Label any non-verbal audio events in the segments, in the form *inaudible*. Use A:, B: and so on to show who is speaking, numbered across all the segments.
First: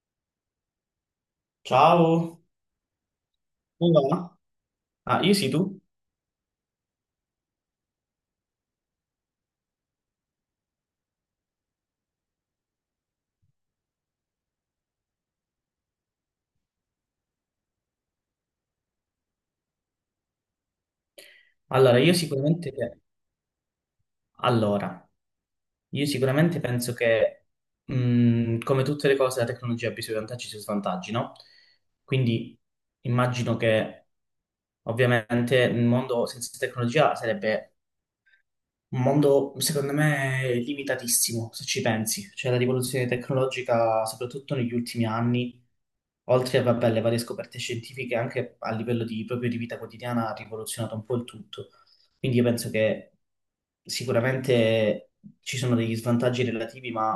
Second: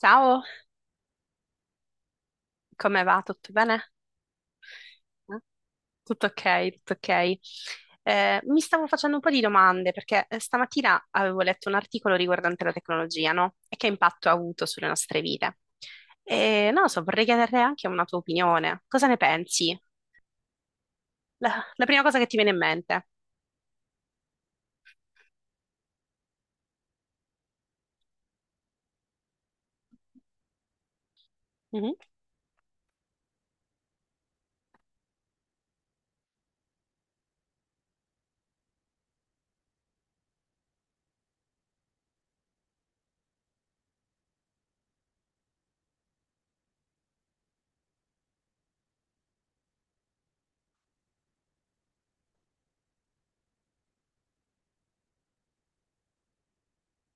A: Ciao,
B: Ciao,
A: come va? Tutto bene?
B: come va? Ah, io
A: Eh?
B: sì, tu?
A: Tutto ok, tutto ok. Mi stavo facendo un po' di domande perché stamattina avevo letto un articolo riguardante la tecnologia, no? E che impatto ha avuto sulle nostre vite. E non lo so, vorrei chiedere anche una tua opinione. Cosa ne pensi? La
B: Allora,
A: prima
B: io
A: cosa che ti viene in
B: sicuramente,
A: mente.
B: allora, io sicuramente penso che, come tutte le cose, la tecnologia abbia i suoi vantaggi e i suoi svantaggi, no?
A: Mhm.
B: Quindi immagino che, ovviamente, il mondo senza tecnologia sarebbe un mondo, secondo me, limitatissimo, se ci pensi. Cioè, la rivoluzione tecnologica, soprattutto negli ultimi anni, oltre a, vabbè, le varie scoperte scientifiche, anche a livello di, proprio di vita quotidiana, ha rivoluzionato un po' il tutto. Quindi io penso che sicuramente ci sono degli svantaggi relativi, ma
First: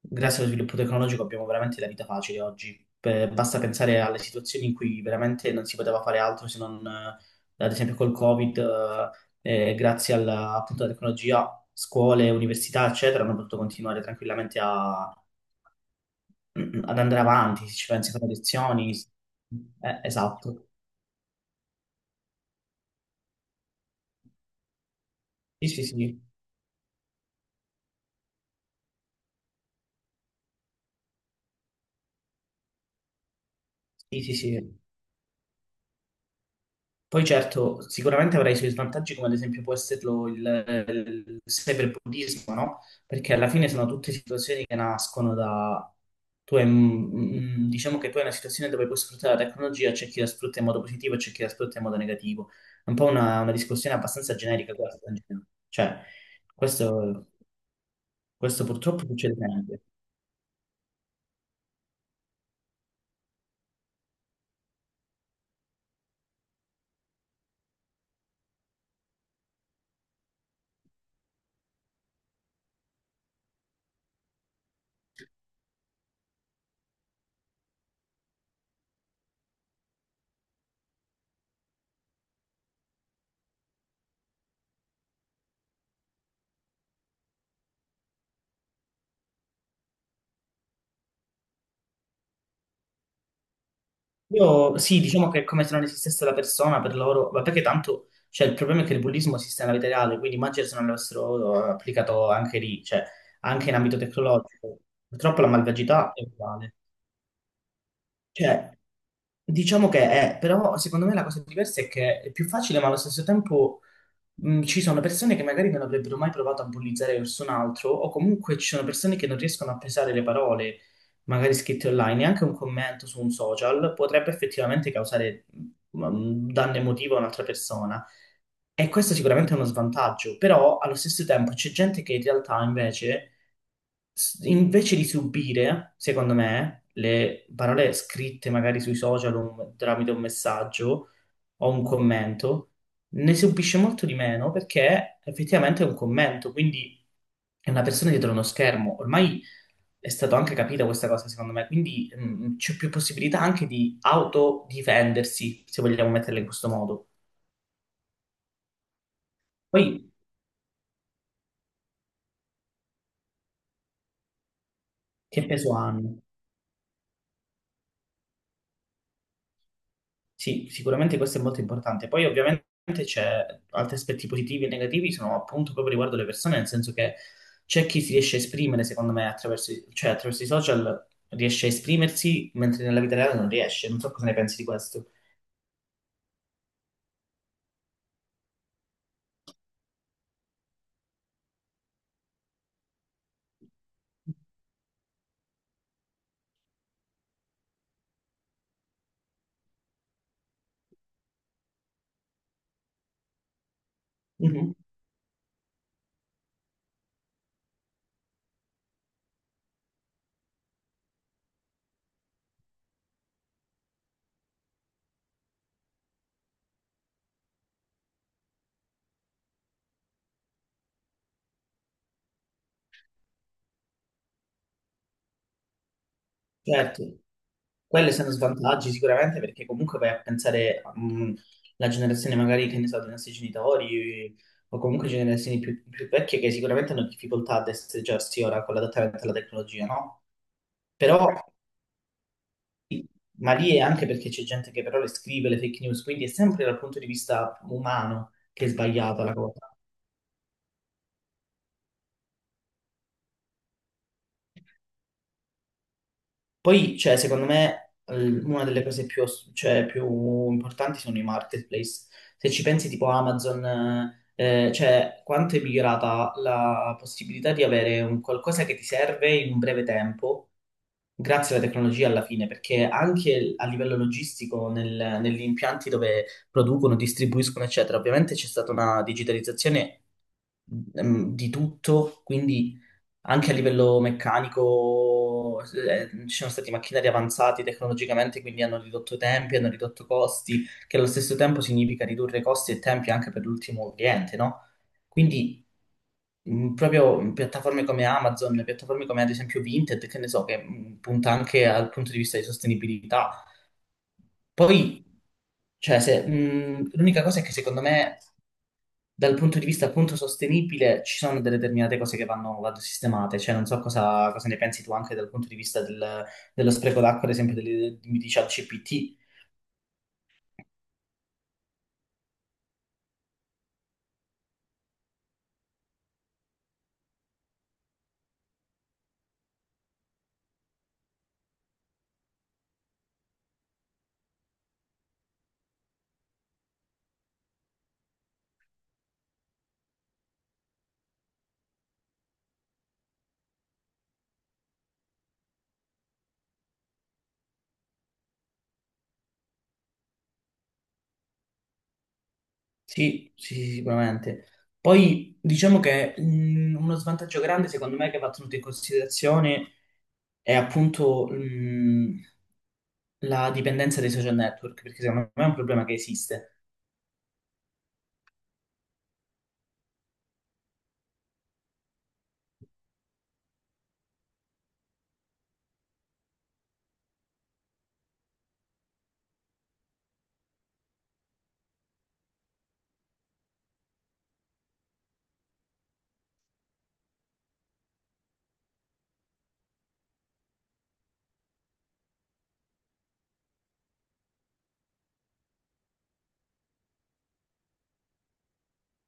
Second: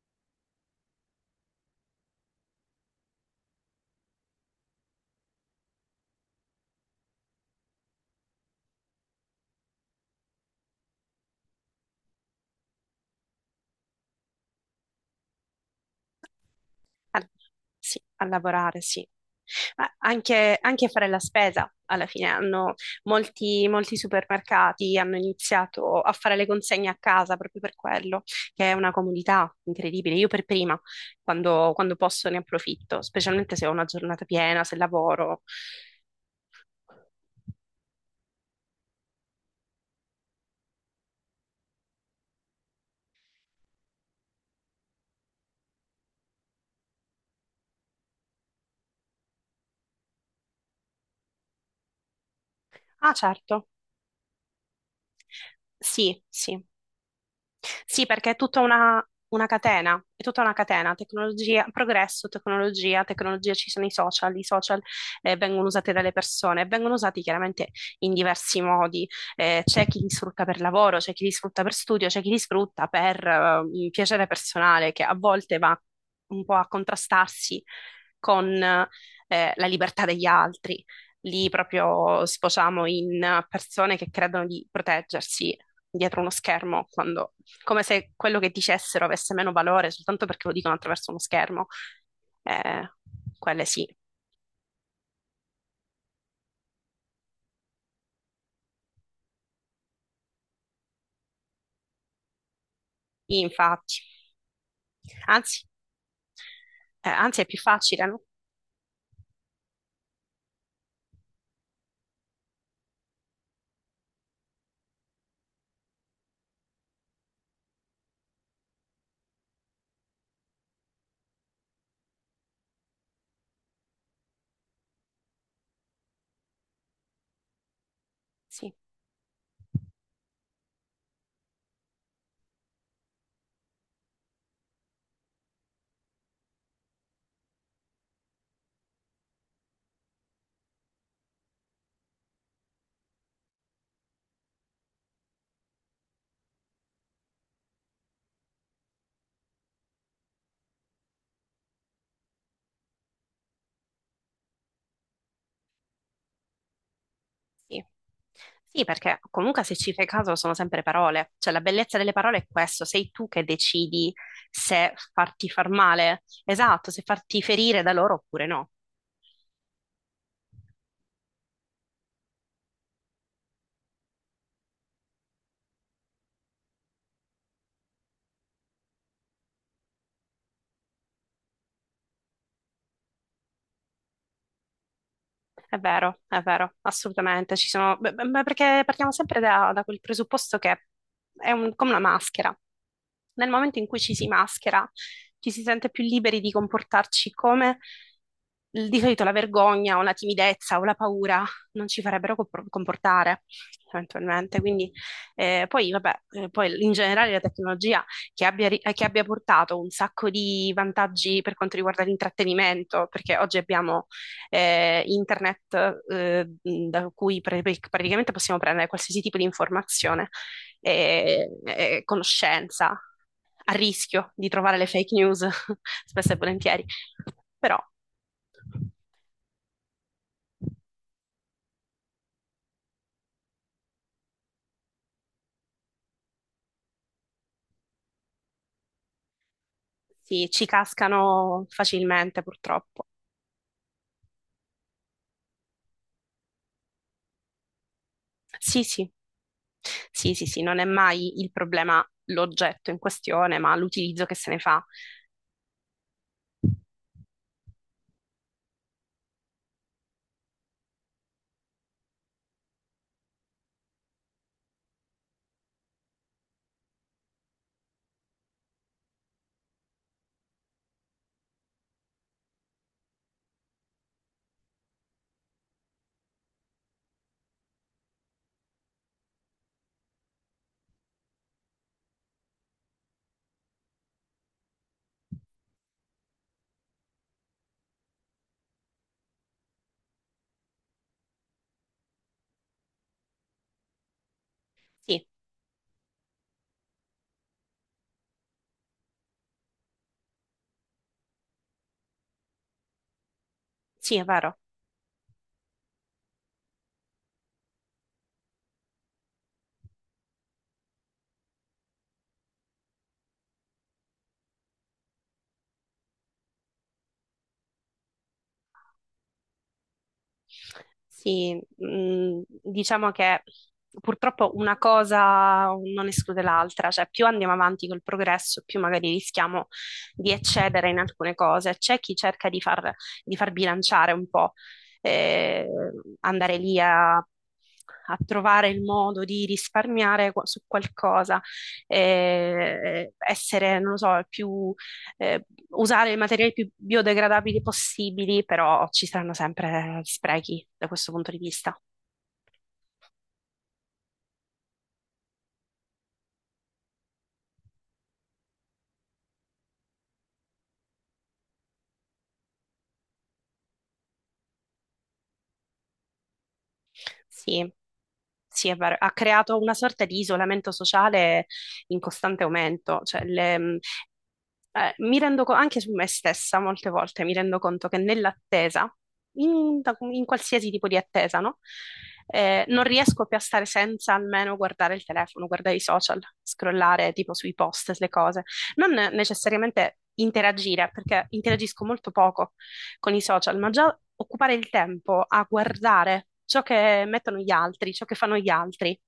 B: grazie allo sviluppo tecnologico abbiamo veramente la vita facile oggi. Per- basta pensare alle situazioni in cui veramente non si poteva fare altro se non, ad esempio, col Covid. Grazie alla, appunto, alla tecnologia, scuole, università, eccetera, hanno potuto continuare tranquillamente a- *clears throat* ad andare
A: Al-
B: avanti, se ci
A: sì,
B: pensi con
A: a
B: le
A: lavorare,
B: lezioni.
A: sì. Ma anche,
B: Esatto.
A: anche fare la spesa, alla fine hanno molti supermercati hanno
B: Sì, sì,
A: iniziato a
B: sì,
A: fare le consegne a casa proprio per quello, che è una comodità incredibile. Io per prima, quando posso, ne approfitto, specialmente se ho una
B: sì,
A: giornata
B: sì,
A: piena, se
B: sì.
A: lavoro.
B: Poi certo, sicuramente avrà i suoi svantaggi, come ad esempio può esserlo il cyberbullismo, no? Perché alla fine sono tutte situazioni che nascono da... Tu hai, un- diciamo che tu hai una situazione dove puoi sfruttare la tecnologia, c'è chi la sfrutta in modo positivo e c'è chi la sfrutta in modo negativo. È un po'
A: Ah,
B: una
A: certo,
B: discussione abbastanza generica questa. In generale. Cioè,
A: sì, sì.
B: questo,
A: Sì, perché è tutta
B: questo
A: una,
B: purtroppo succede
A: una
B: sempre.
A: catena, è tutta una catena, tecnologia, progresso, tecnologia, tecnologia, ci sono i social vengono usati dalle persone, vengono usati chiaramente in diversi modi, c'è chi li sfrutta per lavoro, c'è chi li sfrutta per studio, c'è chi li sfrutta per un piacere personale che a volte va un po' a contrastarsi con la libertà degli altri. Lì proprio sfociamo in persone che credono di proteggersi dietro uno schermo quando come se quello che dicessero avesse meno valore soltanto perché lo dicono attraverso uno schermo. Eh, Quelle sì,
B: Io sì, diciamo che è come se non esistesse la persona per loro, ma perché tanto, cioè il problema è che il bullismo esiste nella vita reale, quindi immagino se non l'avessero applicato anche lì, cioè anche in ambito
A: infatti.
B: tecnologico. Purtroppo la
A: Anzi,
B: malvagità è uguale.
A: anzi, è più facile, no?
B: Cioè, diciamo che è, però secondo me la cosa diversa è che è più facile, ma allo stesso tempo ci sono persone che magari non avrebbero mai provato a bullizzare verso un altro, o comunque ci sono persone che non riescono a pesare le parole, magari scritte online, e anche un commento su un social potrebbe effettivamente causare un danno emotivo a un'altra persona.
A: Sì,
B: E questo sicuramente è uno svantaggio, però allo stesso tempo c'è gente che in realtà invece s- invece di subire, secondo me, le parole scritte magari sui social o un- tramite un messaggio o un commento, ne subisce molto di meno perché effettivamente è un commento, quindi è una persona dietro uno schermo. Ormai è stato anche capita questa cosa, secondo me, quindi c'è più possibilità anche di autodifendersi, se vogliamo metterla in questo modo.
A: sì. Sì, perché comunque se ci
B: Poi,
A: fai caso sono sempre parole, cioè la bellezza delle parole è questo, sei tu che decidi se
B: che
A: farti far
B: peso hanno?
A: male, esatto, se farti ferire da loro oppure no.
B: Sì, sicuramente questo è molto importante. Poi ovviamente c'è altri aspetti positivi e negativi, sono appunto proprio riguardo le persone, nel senso che c'è chi si riesce a esprimere, secondo me, attraverso, i- cioè, attraverso i social riesce a esprimersi, mentre nella vita reale non riesce. Non so cosa ne pensi di questo.
A: È vero, assolutamente. Beh, beh, beh, perché partiamo sempre da quel presupposto che è come una maschera. Nel momento in cui ci si maschera, ci si sente più liberi di comportarci come di solito la vergogna o la timidezza o la paura non ci farebbero comportare eventualmente.
B: Mhm.
A: Quindi, poi, vabbè, poi in generale la tecnologia che abbia portato un sacco di vantaggi per quanto riguarda l'intrattenimento, perché oggi abbiamo internet da cui praticamente possiamo prendere qualsiasi tipo di informazione e conoscenza, a rischio di trovare le fake news *laughs* spesso e volentieri,
B: Certo,
A: però
B: quelli sono svantaggi sicuramente perché comunque vai a pensare alla generazione magari che ne so, dei nostri genitori o comunque generazioni più vecchie che sicuramente hanno difficoltà ad essere già ora con l'adattamento alla tecnologia, no?
A: sì, ci
B: Però,
A: cascano facilmente purtroppo.
B: ma lì è anche perché c'è gente che però le scrive le fake news, quindi è sempre dal punto di vista umano che è
A: Sì, sì,
B: sbagliata la cosa.
A: sì, sì, sì, non è mai il problema l'oggetto in questione, ma l'utilizzo che se ne fa.
B: Poi, cioè, secondo me, l- una delle cose più, ass- cioè, più importanti sono i marketplace. Se ci pensi, tipo Amazon, cioè, quanto è migliorata la possibilità di avere un qualcosa che ti serve in un breve tempo, grazie alla tecnologia alla fine, perché anche a livello logistico, nel- negli impianti dove producono, distribuiscono, eccetera, ovviamente c'è stata una digitalizzazione di tutto, quindi anche a livello meccanico, ci sono stati macchinari avanzati tecnologicamente, quindi hanno ridotto tempi, hanno ridotto costi, che allo stesso tempo significa ridurre costi e tempi anche per l'ultimo cliente, no?
A: Sì,
B: Quindi proprio piattaforme come Amazon, piattaforme come ad esempio Vinted, che ne so, che punta anche al punto di vista di sostenibilità.
A: sì, è vero.
B: Poi, cioè, se, l'unica cosa è che secondo me dal punto di vista appunto sostenibile ci sono delle determinate cose che vanno sistemate, cioè non so cosa ne pensi tu anche dal punto di vista del- dello spreco d'acqua, ad esempio delle- di ChatGPT.
A: Sì, diciamo che purtroppo una cosa non esclude l'altra, cioè più andiamo avanti col progresso, più magari rischiamo di eccedere in alcune cose. C'è chi cerca di far bilanciare un po', eh, andare lì a trovare il modo di risparmiare su qualcosa, essere, non lo so, più eh, usare i materiali più biodegradabili possibili, però ci saranno sempre sprechi da questo punto di vista.
B: Sì, sì, sì, sicuramente. Poi diciamo che uno svantaggio grande secondo me che va tenuto in considerazione è appunto la dipendenza dai social network, perché secondo me è un problema che esiste.
A: Sì, sì, è vero. Ha creato una sorta di isolamento sociale in costante aumento. Cioè, mi rendo conto, anche su me stessa, molte volte mi rendo conto che nell'attesa, in qualsiasi tipo di attesa, no? Non riesco più a stare senza almeno guardare il telefono, guardare i social, scrollare tipo sui post, le cose. Non necessariamente interagire, perché interagisco molto poco con i social, ma già occupare il tempo a guardare ciò che mettono gli altri, ciò che fanno gli altri,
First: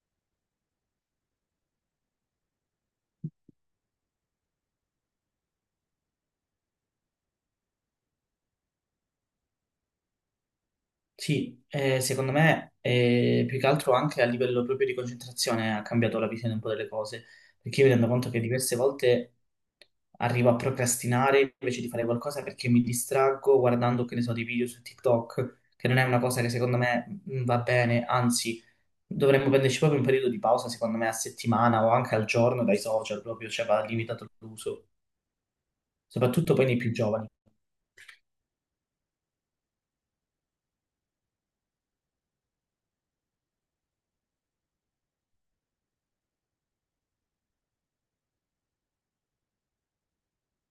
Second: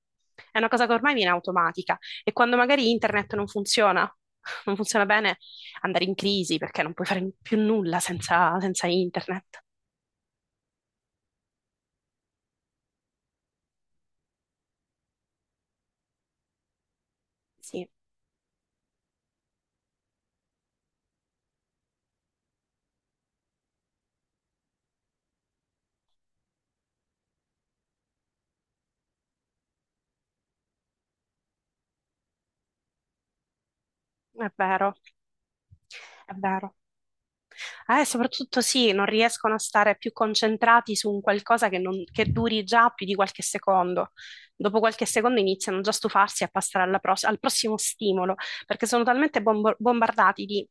A: è una cosa che ormai viene automatica. E quando magari internet non funziona, *laughs* non funziona bene, andare in crisi perché non puoi fare più nulla senza, senza internet.
B: Sì, secondo me più che altro anche a livello proprio di concentrazione ha cambiato la visione un po' delle cose, perché io
A: Sì,
B: mi rendo conto che diverse volte arrivo a procrastinare invece di fare qualcosa perché mi distraggo guardando, che ne so, dei video su TikTok, che non è una cosa che secondo me va bene, anzi dovremmo prenderci proprio un periodo di pausa, secondo me a settimana o anche al giorno dai social proprio, cioè va limitato
A: è
B: l'uso,
A: vero, è
B: soprattutto poi
A: vero.
B: nei più giovani,
A: Soprattutto sì, non riescono a stare più concentrati su un qualcosa che, che duri già più di qualche secondo. Dopo qualche secondo iniziano già a stufarsi e a passare alla al prossimo stimolo, perché sono talmente bombardati di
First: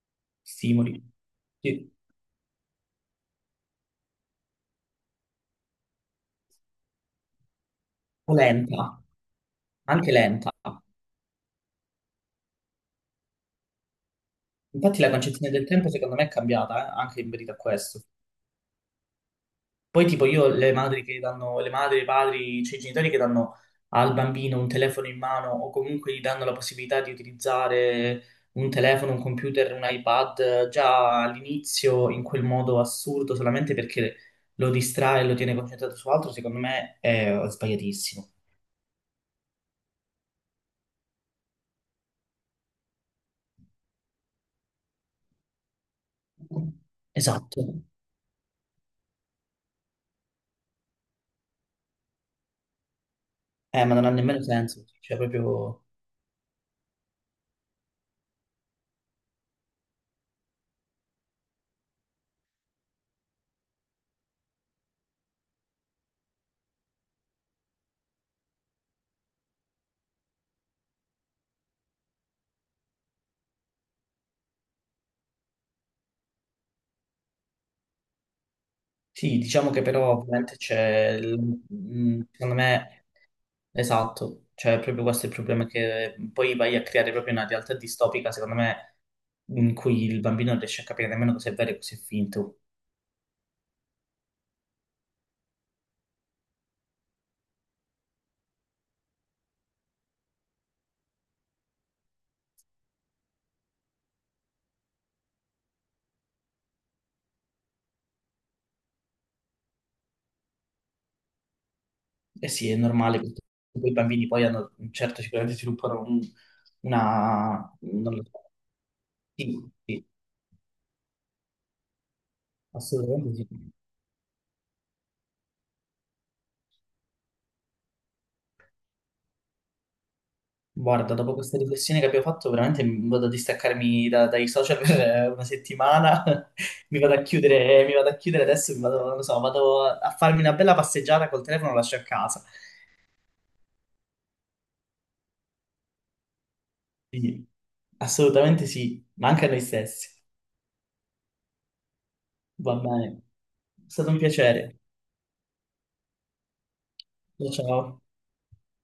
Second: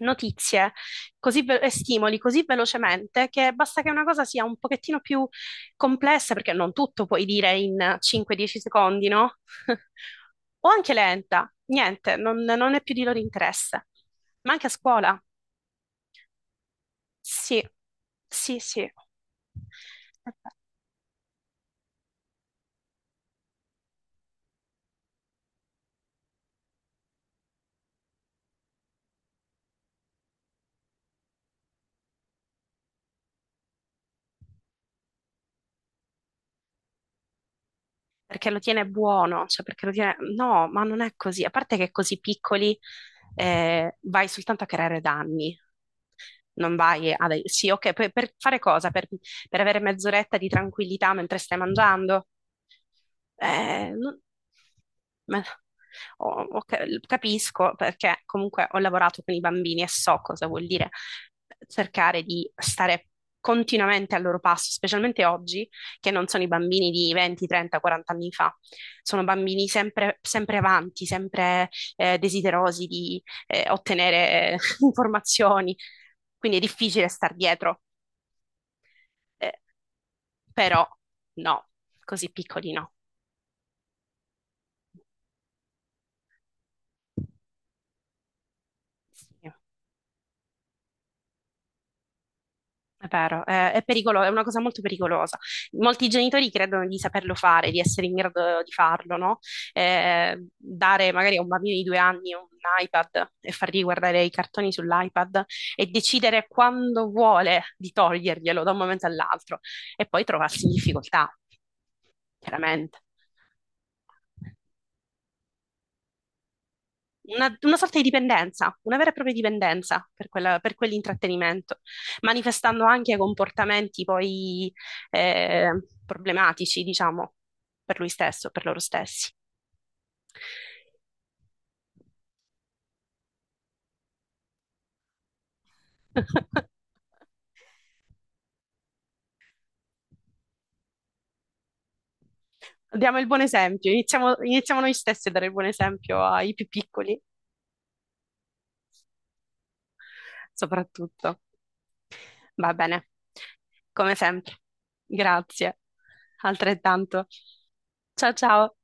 A: notizie
B: stimoli,
A: così e
B: sì,
A: stimoli così velocemente che basta che una cosa sia un pochettino più complessa, perché non tutto puoi dire in
B: o
A: 5-10
B: lenta,
A: secondi, no? *laughs*
B: anche lenta.
A: O anche lenta, niente, non è più di loro interesse. Ma anche a
B: Infatti la
A: scuola.
B: concezione del tempo secondo me è cambiata, anche in merito a
A: Sì,
B: questo.
A: sì, sì.
B: Poi tipo io
A: Vabbè,
B: le madri che danno, le madri, i padri, cioè i genitori che danno al bambino un telefono in mano o comunque gli danno la possibilità di utilizzare un telefono, un computer, un iPad già all'inizio in quel modo assurdo solamente perché lo distrae e lo tiene concentrato su altro, secondo me è sbagliatissimo.
A: perché lo tiene buono, cioè perché lo tiene. No, ma non è così. A parte che così piccoli vai soltanto a creare danni. Non vai a.
B: Esatto.
A: Sì, ok, per fare cosa? Per avere mezz'oretta di tranquillità mentre stai mangiando? Eh,
B: Ma non ha
A: non-
B: nemmeno senso, cioè
A: ma-
B: proprio...
A: oh, ok, capisco perché comunque ho lavorato con i bambini e so cosa vuol dire cercare di stare continuamente al loro passo, specialmente oggi, che non sono i bambini di 20, 30, 40 anni fa, sono bambini sempre, sempre avanti, sempre desiderosi di ottenere *laughs* informazioni, quindi è difficile star dietro,
B: Sì,
A: eh,
B: diciamo che però ovviamente
A: però
B: c'è, il-
A: no, così
B: secondo
A: piccoli no.
B: me, esatto, cioè proprio questo è il problema che poi vai a creare proprio una realtà distopica, secondo me,
A: Sì,
B: in cui il bambino non riesce a capire nemmeno cosa è vero e cosa è finto.
A: è vero, è una cosa molto pericolosa. Molti genitori credono di saperlo fare, di essere in grado di farlo, no? Dare magari a un bambino di 2 anni un iPad e fargli guardare i cartoni sull'iPad e decidere quando vuole di toglierglielo da un momento all'altro e poi trovarsi in difficoltà,
B: E sì, è
A: chiaramente.
B: normale, perché poi i bambini poi hanno, certo, sicuramente sviluppano un-
A: Una,
B: una...
A: una sorta di
B: non lo so.
A: dipendenza, una vera e propria
B: Sì, sì,
A: dipendenza per per quell'intrattenimento, manifestando anche
B: assolutamente sì.
A: comportamenti poi eh, problematici, diciamo, per lui stesso, per loro stessi.
B: Guarda, dopo questa riflessione che abbiamo fatto, veramente mi vado a distaccarmi da- dai social per una settimana, *laughs*
A: *laughs*
B: mi vado a chiudere, mi vado a chiudere adesso, mi vado, non lo so, vado a farmi una bella passeggiata col telefono, lo lascio a casa.
A: Diamo il buon esempio, iniziamo noi stessi a dare il buon esempio ai più piccoli,
B: Quindi, assolutamente sì, ma anche a noi stessi.
A: soprattutto. Va
B: Va bene,
A: bene,
B: è stato
A: come
B: un
A: sempre.
B: piacere.
A: Grazie, altrettanto.
B: Ciao. Ciao.
A: Ciao ciao.